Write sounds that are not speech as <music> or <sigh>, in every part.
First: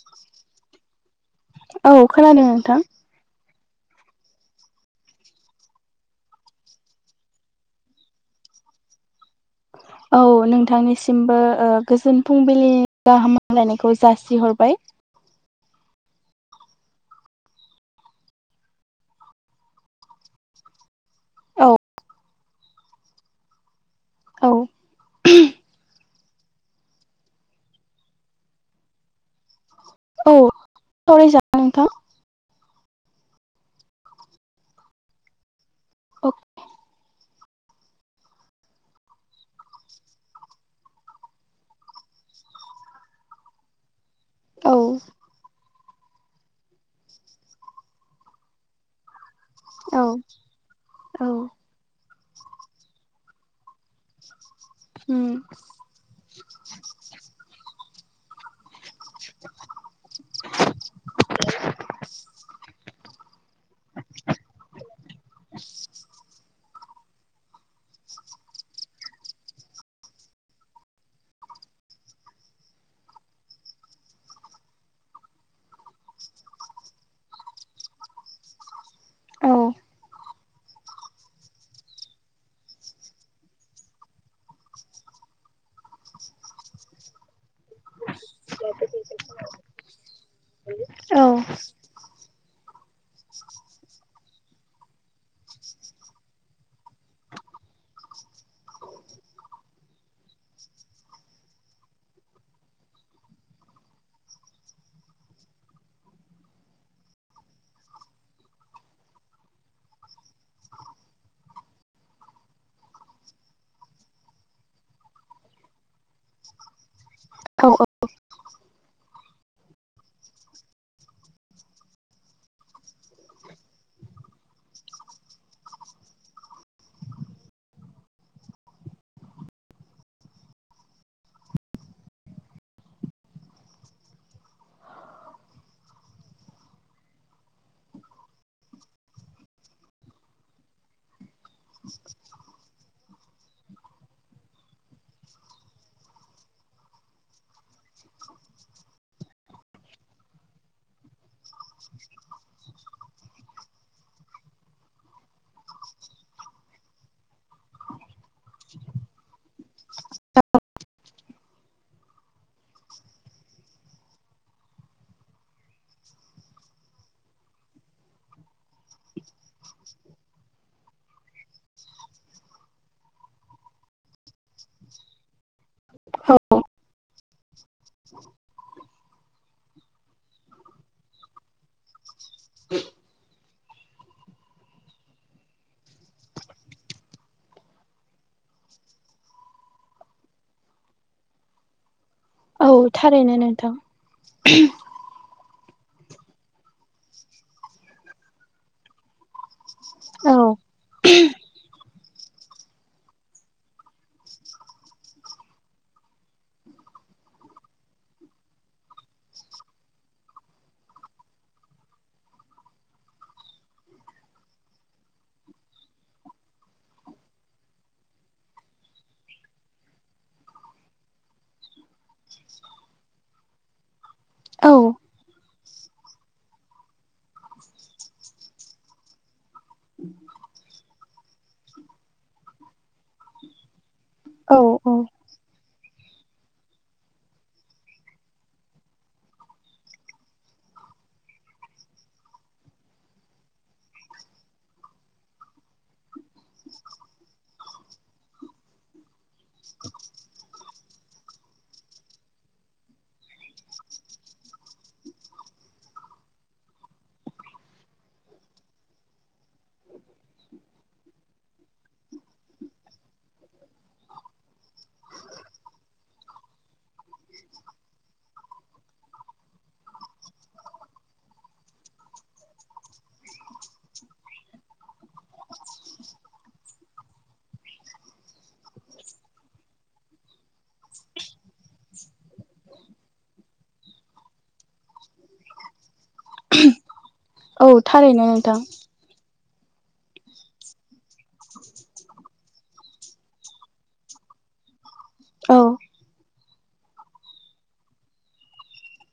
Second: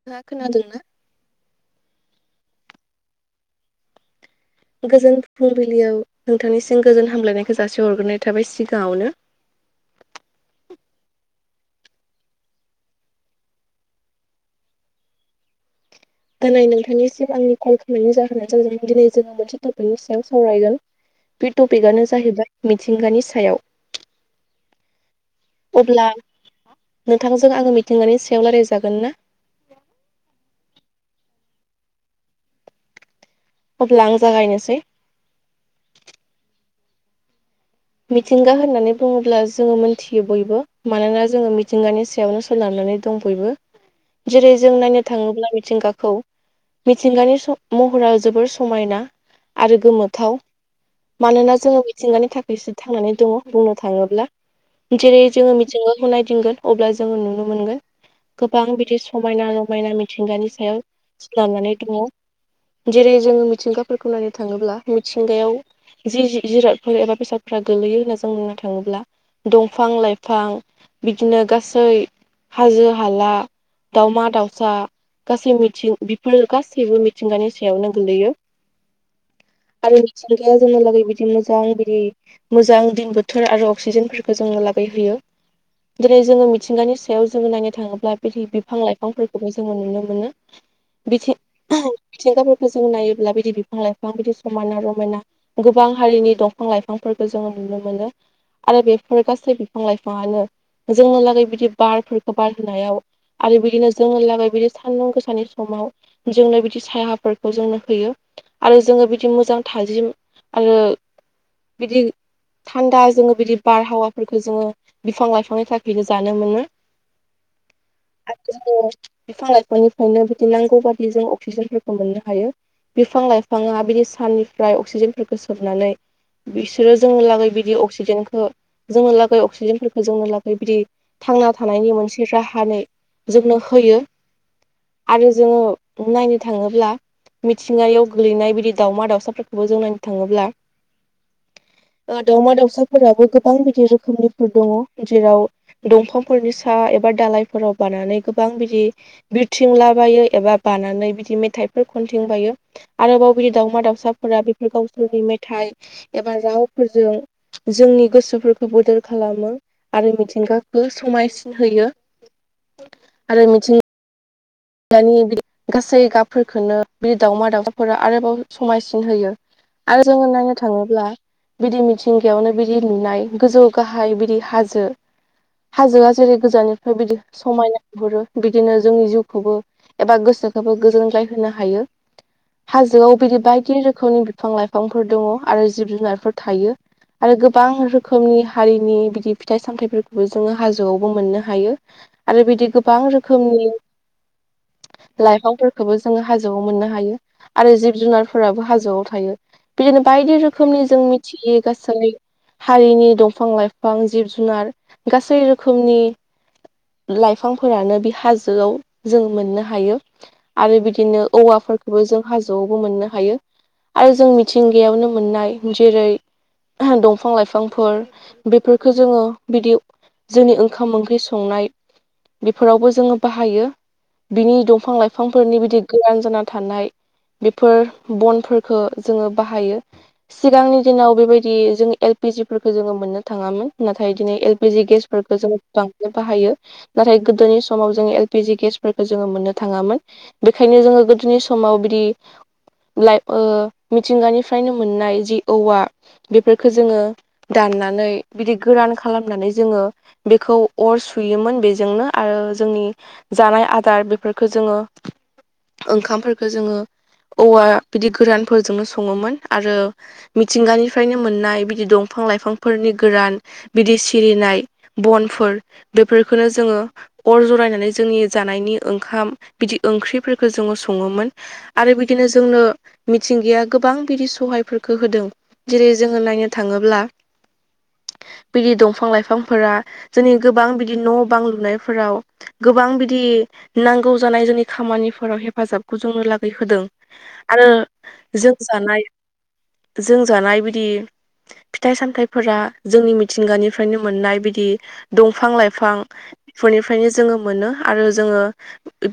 नोंथाङा खोनादों ना? औ खोनादों नोंथां। गोजोन फुंबिलियाव नोंथांनिसिम गोजोन हामलायनायखौ जासे हरग्रोनाय थाबाय सिगाङावनो। औ नोंथांनिसिमबो ओ गोजोन फुंबिलिनि गाहाम हामग्लायनायखौ जासिहरबाय। दनै नोंथांनिसिम आंनि कल खालामनायनि जाहोनानो जादों दिनै जोङो मोनसे टपिकनि सायाव सावरायगोन। बे औ टपिकआनो जाहैबाय मिथिंगानि सायाव। औ अब्ला नोंथांजों आङो मिथिंगानि सायाव रायलायजागोन ना? औ सावरायजा अब्ला आं जागायनोसै। अक मिथिंगा होननानै बुङोब्ला जोङो मोनथियो बयबो। मानोना जोङो मिथिंगानि सायावनो सोनारनानै दं बयबो। जेरै जों नायनो औ थाङोब्ला मिथिंगाखौ मिथिंगानि स महरा जोबोर समायना। आरो औ गोमोथाव। मानोना जोङो मिथिंगानि था खायसो थांनानै दङ बुंनो थाङोब्ला। जेरै उम जोङो मिथिंगाखौ नायदिंगोन। अब्ला जोङो नुनो मोनगोन। गोबां बिदि समायना रमायना मिथिंगानि सायाव सोनारनानै दङ। जेरै जोङो मिथिंगाफोरखौ नायनो थाङोब्ला मिथिंगायाव जि-जि-जिरादफोर एबा बेसाद फ्रा गोलैयो होनना जों बुंनो थाङोब्ला दंफां लाइफां बिदिनो गासै हाजो हाला दाउमा दाउसा गासै मिथिं बेफोर गासैबो मिथिंगानि सायावनो गोलैयो। <inaudible> औ। आरो मिथिंगाया जोंहालागै बिदि मोजां बिदि मोजां दिन बोथोर आरो अक्सिजेनफोरखौ जोङो लाबो होयो। दिनै जोङो मिथिंगानि सायाव जोङो नायनो थाङोब्ला बिदि बिफां लाइफांफोरखौबो जोङो नुनो मोनो बिथिं ओहोम मिथिंगाफोरखौ जों नायोब्ला बिदि बिफां लाइफां बिदि समायना रमायना गोबां हारिनि दंफां लाइफांफोरखौ जोङो नुनो मोनो। आरो बेफोर गासै बिफां लाइफाङानो जोंहा लागै बिदि बारफोरखौ बार होनायाव आरो बिदिनो जोङो लागै बिदि सान्दुं गोसानि समाव जोंनो बिदि सायहाफोरखौ जोंनो होयो आरो जोङो बिदि मोजां थाजिम आरो बिदि थान्दा जोङो बिदि बारहावाफोरखौ जोङो बिफां लाइफांनि थाखायनो जानो मोनो। औ औ <unintelligible> बिफां लाइफांनिफ्रायनो बिदि नांगौ बादि जों अक्सिजेनफोरखौ मोननो हायो बिफां लाइफाङा बिदि साननिफ्राय अक्सिजेनफोरखौ सोमनानै बिसोरो जोंनि लागै बिदि अक्सिजेनखौ जोंनि लागै अक्सिजेनफोरखो जोंनो लागै बिदि थांना थानायनि मोनसे राहानै जोंनो होयो आरो जोङो नायनो थाङोब्ला मिथिंगायाव गोल्लैनाय बिदि दाउमा दाउसाफोरखौबो जों नायनो थाङोब्ला दाउमा दाउसाफोराबो गोबां बिदि रोखोमनिफोर दङ जेराव दंफांफोरनि सा एबा दालायफोराव बानानै गोबां बिदि बिरथिंलाबायो एबा बानानै बिदि मेथाइफोर खनथिंबायो आरोबाव बिदि दाउमा दाउसाफोरा बेफोर गावसोरनि मेथाइ एबा रावफोरजों जोंनि गोसोफोरखौ बोदोर खालामो आरो मिथिंगाखौ समायसिन होयो आरो मिथिंगा दानि गासै गाबफोरखोनो बि दाउमा दाउसाफोरा आरोबाव समायसिन होयो आरो जोङो नायनो थाङोब्ला बिदि मिथिंगायावनो बिदि नुनाय गोजौ गाहाय बिदि हाजो हाजोआ जेरै औ गोजाननिफ्राय बिदि समायनाहरो बिदिनो जोंनि जिउखौ खौबो एबा गोसोखौबो गोजोनग्लाय होनो हायो हाजोआव बिदि बायदि रोखोमनि बिफां लाइफांफोर दङ आरो जिब जुनारफोर थायो आरो गोबां रोखोमनि हारिनि बिदि फिथाइ सामथायाइफोरखौबो जोङो हाजोआवबो मोननो हायो आरो औ बिदि गोबां थारैनो नोंथां रोखोमनि <unintelligible> लाइफांफोरखौबो जोङो हाजोआव मोननो हायो आरो जिब जुनारफोराबो हाजोआव थायो बिन औ बायदि रोखोमनि जों मिथियै गासै हारिनि दंफां लाइफां जिब जुनार गासै रोखोमनि लाइफांफोरानो बे हाजोआव जों मोननो हायो आरो बिदिनो औवाफोरखौबो जों हाजोआवबो मोननो हायो आरो जों मिथिंगायावनो मोननाय जेरै दंफां लाइफांफोर बेफोरफोरखौ जोङो बिदि जोंनि ओंखाम ओंख्रि संनाय बेफोरावबो जोङो बाहायो बिनि औ दंफां लाइफांफोरनि बिदि गोरान जाना थानाय बेफोर बनफोरफोरखौ जोङो बाहायो सिगांनि दिनाव बेबायदि जोङो एलपिजिफोरखौ जोङो मोननो थाङामोन नाथाय दिनै औ एलपिजि औ गेस फोरखो जोङो बांसिनो बाहायो नाथाय गोदोनि समाव जोङो एलपिजि गेस फोर जोङो मोननो थाङामोन बेखायनो जोङो गोदोनि समाव बिदि लाइफ ओ मिथिंगानिफ्रायनो मोननाय जि औवा बेफोरफोरखो जोङो दाननानै बिदि गोरान खालामनानै जोङो बेखौ अर सुयोमोन बेजोंनो आरो जोंनि जानाय आदार बेफोरखौ जोङो ओंखामफोरखौ जोङो औवा बिदि गोरानफोरजोंनो सङोमोन आरो मिथिंगानिफ्रायनो मोननाय बिदि दंफां लाइफांफोरनि गोरान बिदि सिरिनाय बनफोर बेफोरफोरखौनो जोङो अर जरायनानै जोंनि जानायनि ओंखाम बिदि ओंख्रिफोरखो जोङो सङोमोन आरो बिदिनो जोंनो मिथिंगाया गोबां बिदि सहायफोरखौ होदों जेरै जोङो नायनो थाङोब्ला बिदि दंफां लाइफांफोरा जोंनि गोबां बिदि न' बां लुनायफोराव गोबां बिदि नांगौ जानाय जोंनि खामानिफोराव हेफाजाबखौ जोंनो लागै होदों औ आरो थारैनो नोंथां जों जानाय जों जानाय बिदि फिथाइ सामथाइफोरा जोंनि मिथिंगानिफ्रायनो मोननाय बिदि दंफां औ लाइफां फोरनिफ्रायनो जोङो मोनो आरो जोङो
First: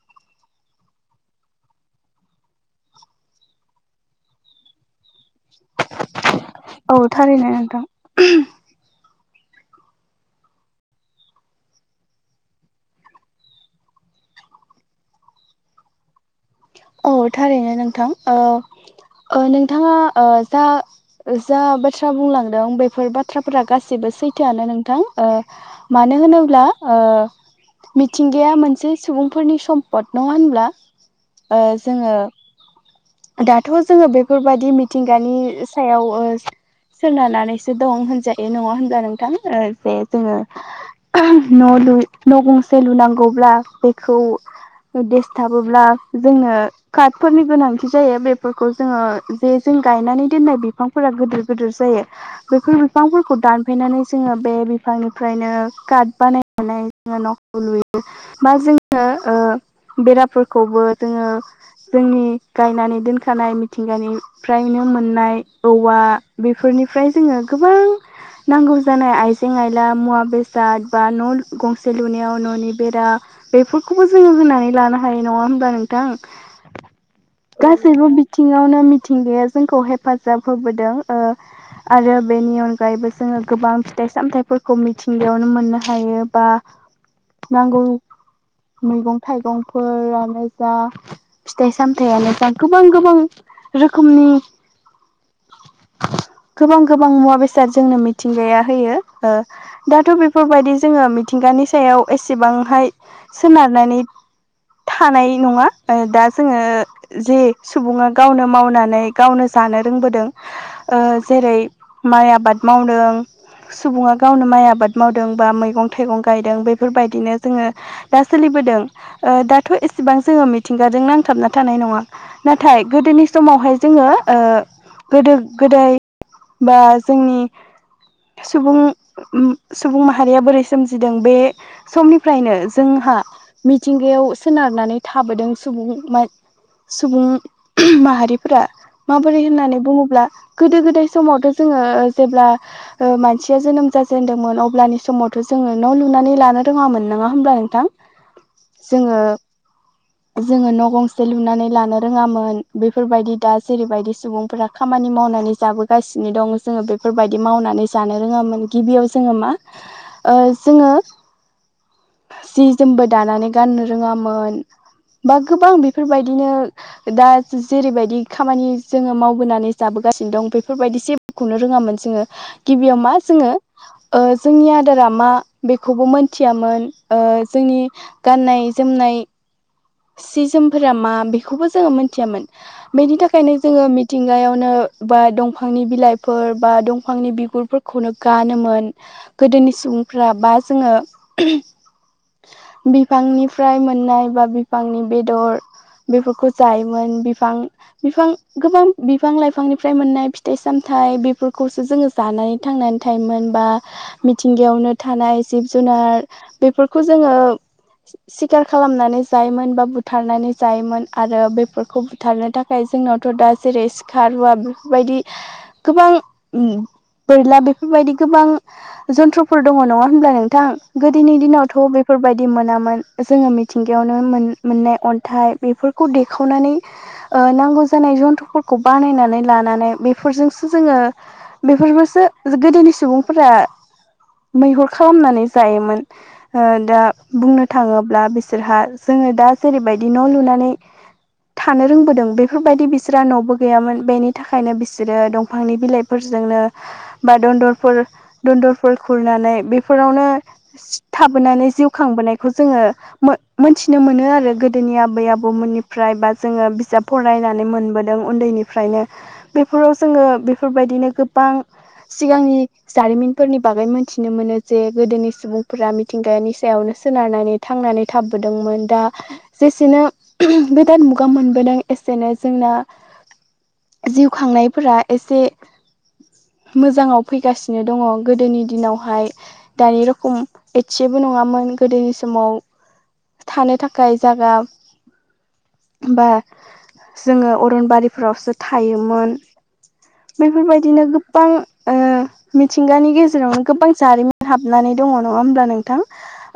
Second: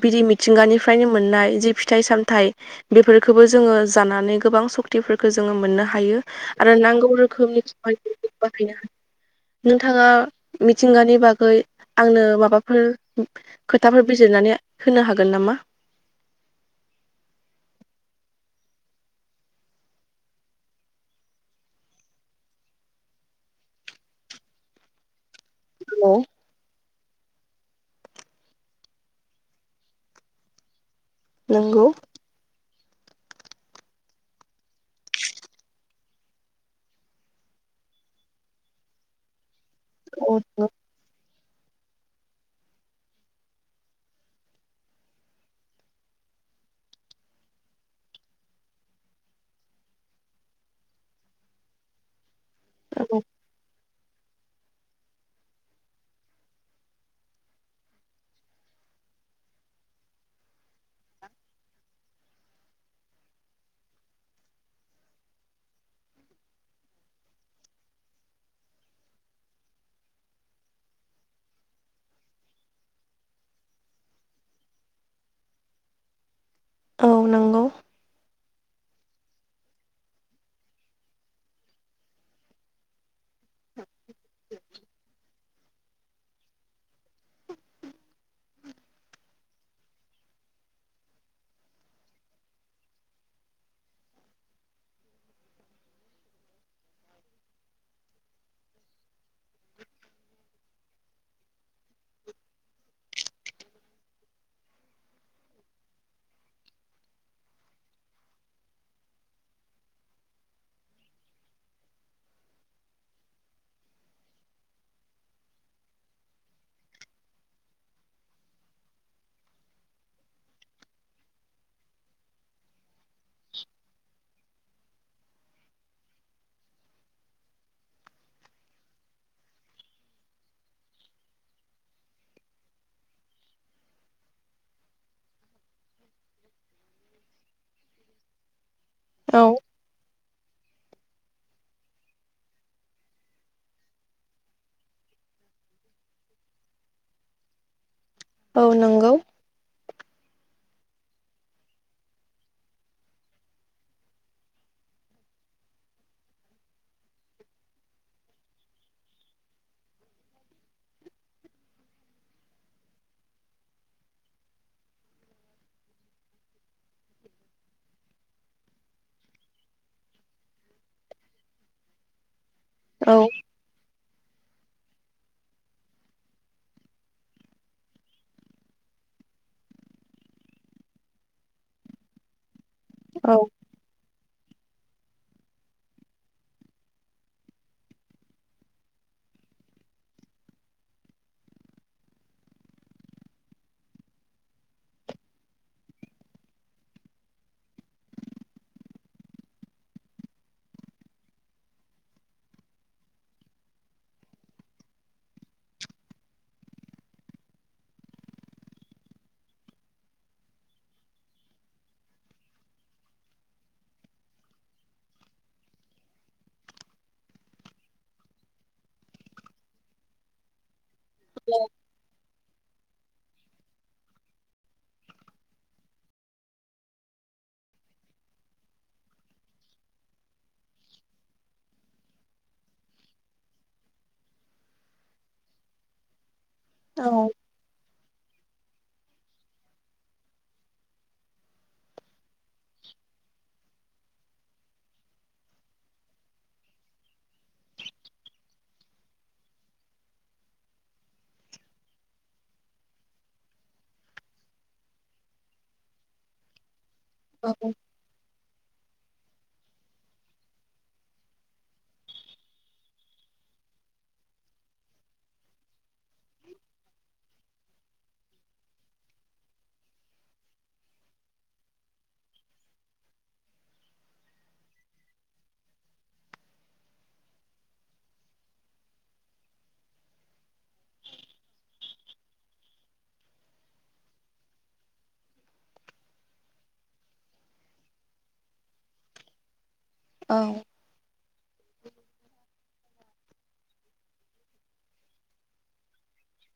बिरि मिथिंगानिफ्रायनो मोननाय जि फिथाइ सामथाइ बेफोरखौबो जोङो जानानै गोबां सक्तिफोरखौ जोङो मोननो हायो आरो औ नांगौ थारैनो रोखोमनि नोंथां खामानिफोरखौ बाहायनो हायो नोंथाङा मिथिंगानि बागै आंनो माबाफोर खोथाफोर बिजिरनानै होनो हागोन नामा औ थारैनो नोंथां नोंथाङा जा जा बाथ्रा बुंलांदों बेफोर बाथ्राफोरा गासिबो सैथोआनो नोंथां मानो हेल' होनोब्ला मिथिंगाया मोनसे सुबुंफोरनि सम्पद नङा होनब्ला नंगौ जोङो दाथ' जोङो बेफोरबायाददि मिथिंगानि सायाव सोनारनानैसो दं होनजायो नङा होनब्ला नोंथां जे जोङो औ न' ल न' गंसे लुनांगौब्ला बेखौ देस थाबोब्ला जोङो कार्टफोरनि गोनांथि जायो बेफोरखौ जोङो जे जों गायनानै दोननाय बिफां फोरा गोदोर गोदोर जायो बे बिफांफोरखौ दानफायनानै जोङो जोङो बे बिफांनिफ्रायनो कार्ड बानायनानै जोङो न'खौ लुयो बा जोङो बेराफोरखौबो जोङो जोंनि गायनानै दोनखानाय मिथिंगानि फ्राययाव मोननाय औवा बेफोरनिफ्राय जोङो गोबां नांगौ जानाय आइजें आइला मुवा बेसाद बा न' गंसे लुनायाव न'नि बेरा बेफोरखौबो जोङो होनानै लानो हायो नङा होमबा नोंथां औ नों गासैबो बिथिङावनो मिथिंगाया जोंखौ हेफाजाब होबोदों आरो बेनि अनगायैबो जोङो गोबां फिथाइ सामथायाइफोरखौ मिथिंगायावनो मोननो हायो बा नांगौ मैगं थाइगंफोरानो जा फिथाइ सामथायाइानो जा गोबां गोबां रोखोमनि गोबां गोबां मुवा बेसाद जोंनो मिथिंगाया होयो दाथ' बेफोरबायदि जोङो मिथिंगानि सायाव एसेबांहाय सोनारनानै थानाय नङा दा जोङो जे सुबुङा गावनो मावनानै गावनो जानो रोंबोदों जेरै माइ आबाद मावदों सुबुङा गावनो माइ आबाद मावदों बा मैगं थाइगं गायदों बेफोरबायदिनो जोङो दा सोलिबोदों दाथ' एसेबां जोङो मिथिंगाजों नांगौ फथाबना थानाय नङा नाथाय गोदोनि समावहाय जोङो गोदो गोदाय बा जोंनि सुबुं सुबुं माहारिया बोरै सोमजिदों बे समनिफ्रायनो जोंहा मिथिंगायाव सोनारनानै थाबोदों सुबुं सुबुं माहारिफोरा माबोरै औ होननानै बुङोब्ला गोदो गोदाय समावथ' जोङो जेब्ला ओ मानसिया जोनोम जाजेनदोंमोन अब्लानि समावथ' जोङो न' लुनानै लानो रोङामोन नङा होमब्ला नोंथां? औ नंगौ जोङो जोङो गंसे लुनानै लानो रोङामोन बेफोरबायदि दा जेरैबायदि सुबुंफोरा खामानि मावनानै जाबो गासिनो दं जोङो बेफोरबायदि मावनानै जानो रोङामोन गिबियाव जोङो मा ओ जोङो जि जोमबो दानानै गाननो रोङामोन। बा गोबां बेफोरबायदिनो दा जेरैबायदि खामानि जोङो मावबोनानै जाबोगासिनो दं बेफोरबायदि जे खौनो रोङामोन जोङो गिबियाव मा औ जोङो ओ जोंनि आदारा मा बेखौबो मोनथियामोन ओ जोंनि गाननाय जोमनाय सि जोमफोरा मा बेखौबो जोङो मोनथियामोन बेनि औ थाखायनो जोङो मिथिंगायावनो बा दंफांनि बिलाइफोर बा दंफांनि बिगुरफोर खौनो गानोमोन गोदोनि सुबुंफ्रा बा जोङो बिफांनिफ्राय मोननाय बा बिफांनि बेदर बेफोरखौ जायोमोन बिफां बिफां गोबां बिफां लाइफांनिफ्राय मोननाय फिथाइ सामथायाइ बेफोरखौसो जोङो जानाय थांनानै थायोमोन बा मिथिंगायावनो थानाय जिब जुनार बेफोरखौ जोङो सि-सिखार खालामनानै जायोमोन बा बुथारनानै जायोमोन आरो बेफोरखौ बुथारनो थाखाय जोंनावथ' दा जेरै खारुवा बेफोरबायदि गोबां बोरला बेफोरबायदि गोबां जन्थ्रफोर दङ नङा होनब्ला नोंथां गोदोनि दिनावथ' बेफोरबायदि मोनामोन जोङो मिथिंग गायावनो मोननाय अन्थाइ बेफोरखौ देखावनानै ओ नांगौ जानाय जन्थ्रुफोरखौ बानायनानै लानानै बेफोरजोंसो जोङो बेफोरबोसो गोदोनि सुबुंफोरा मैहुर खालामनानै जायोमोन। ओ दा औ बुंनो थाङोब्ला बिसोरहा जोङो दा जेरैबायदि न' लुनानै थानो रोंबोदों बेफोरबायदि बिसोरहा न'बो गैयामोन बेनि थाखायनो बिसोरो दंफांनि बिलाइ फोरजोंनो बा दन्दरफोर दन्दरफोर खुरनानै बेफोरावनो सिथाबोनानै जिउ खांबोनायखौ जोङो मो-मोन्थिनो मोनो आरो गोदोनि आबै आबौमोननिफ्राय बा जोङो बिजाब फरायनानै मोनबोदों उन्दैनिफ्रायनो बेफोराव जोङो बेफोरबायदिनो गोबां सिगांनि जारिमिनफोरनि बागै मोनथिनो मोनो जे गोदोनि सुबुंफोरा मिथिंगानि सायावनो सोनारनानै थांनानै थाबबोदोंमोन दा जेसेनो गोदान मुगा मोनबोदों एसेनो जोंना जिउ खांनायफोरा एसे मोजाङाव फैगासिनो दङ गोदोनि दिनावहाय दानि रखम एसेबो नङामोन गोदोनि समाव थानो थाखाय जागा बा जोङो अरनबारिफ्रावसो थायोमोन। बेफोरबायदिनो गोबां ओ मिथिंगानि गेजेरावनो गोबां जारिमिन हाबनानै दङ नङा होमब्ला नोंथां?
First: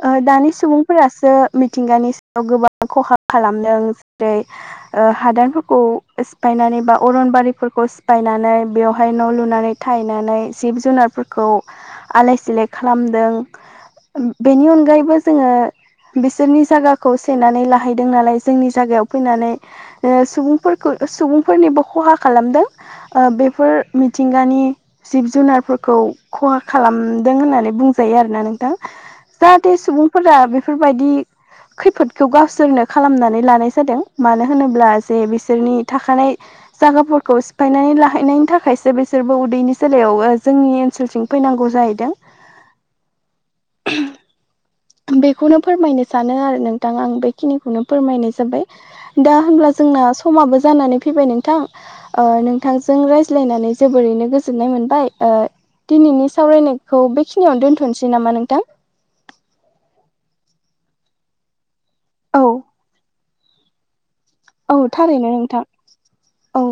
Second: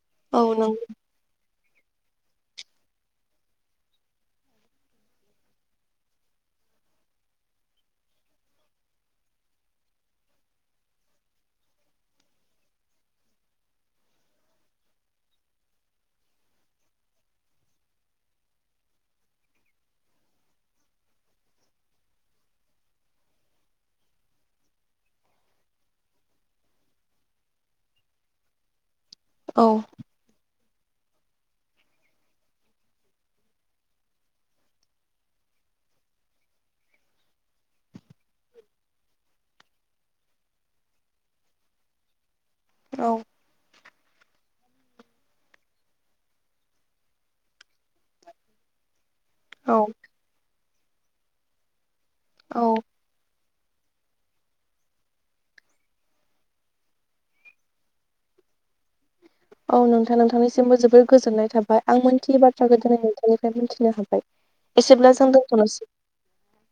ओ औ दानि नंगौ सुबुंफोरासो मिथिंगानि सायाव गोबां खहा खालामदों जेरै ओ हादानफोरखौ सिफायनानै बा अरनबारिफोरखौ सिफायनानै बेवहाय न' लुनानै थायनानै जिब जुनारफोरखौ आलाय सिलाय खालामदों। बेनि अनगायैबो जोङो बिसोरनि जायगाखौ सेननानै लाहैदों नालाय जोंनि जायगायाव फैनानै ओ सुबुंफोरखौ सुबुंफोरनिबो खहा खालामदों। ओ बेफोर मिथिंगानि जिब जुनारफोरखौ खहा खालामदों होननानै बुंजायो आरोना नोंथां औ जाहाथे सुबुंफोरा बेफोरबायदि खैफोदखौ गावसोरनो खालामनानै लानाय जादों मानो होनोब्ला जे बिसोरनि थाखानाय जागाफोरखौ सिफायनानै लाहैनायनि थाखायसो बिसोरबो उदैनि सलायाव जोंनि ओनसोलथिं फैनांगौ जाहैदों <unintelligible> बेखौनो फोरमायनो सानो आरो नोंथां आं बेखिनिखौनो फोरमायनाय जाबाय। दा होनब्ला औ जोंना समाबो जानानै फैबाय नोंथां औ नोंथांजों रायज्लायनानै जोबोरैनो गोजोननाय मोनबाय दिनैनि सावरायनायखौ बेखिनियावनो दोन्थ'नोसै नामा नोंथां। औ नोंथां नोंथांनिसिमबो जोबोर गोजोननाय थाबाय आं मोनथियै औ बाथ्राखौ दिनै नोंथांनिफ्राय मोनथिनो हाबाय। औ एसेब्ला थारैनो जों नोंथां दोनथ'नोसै औ।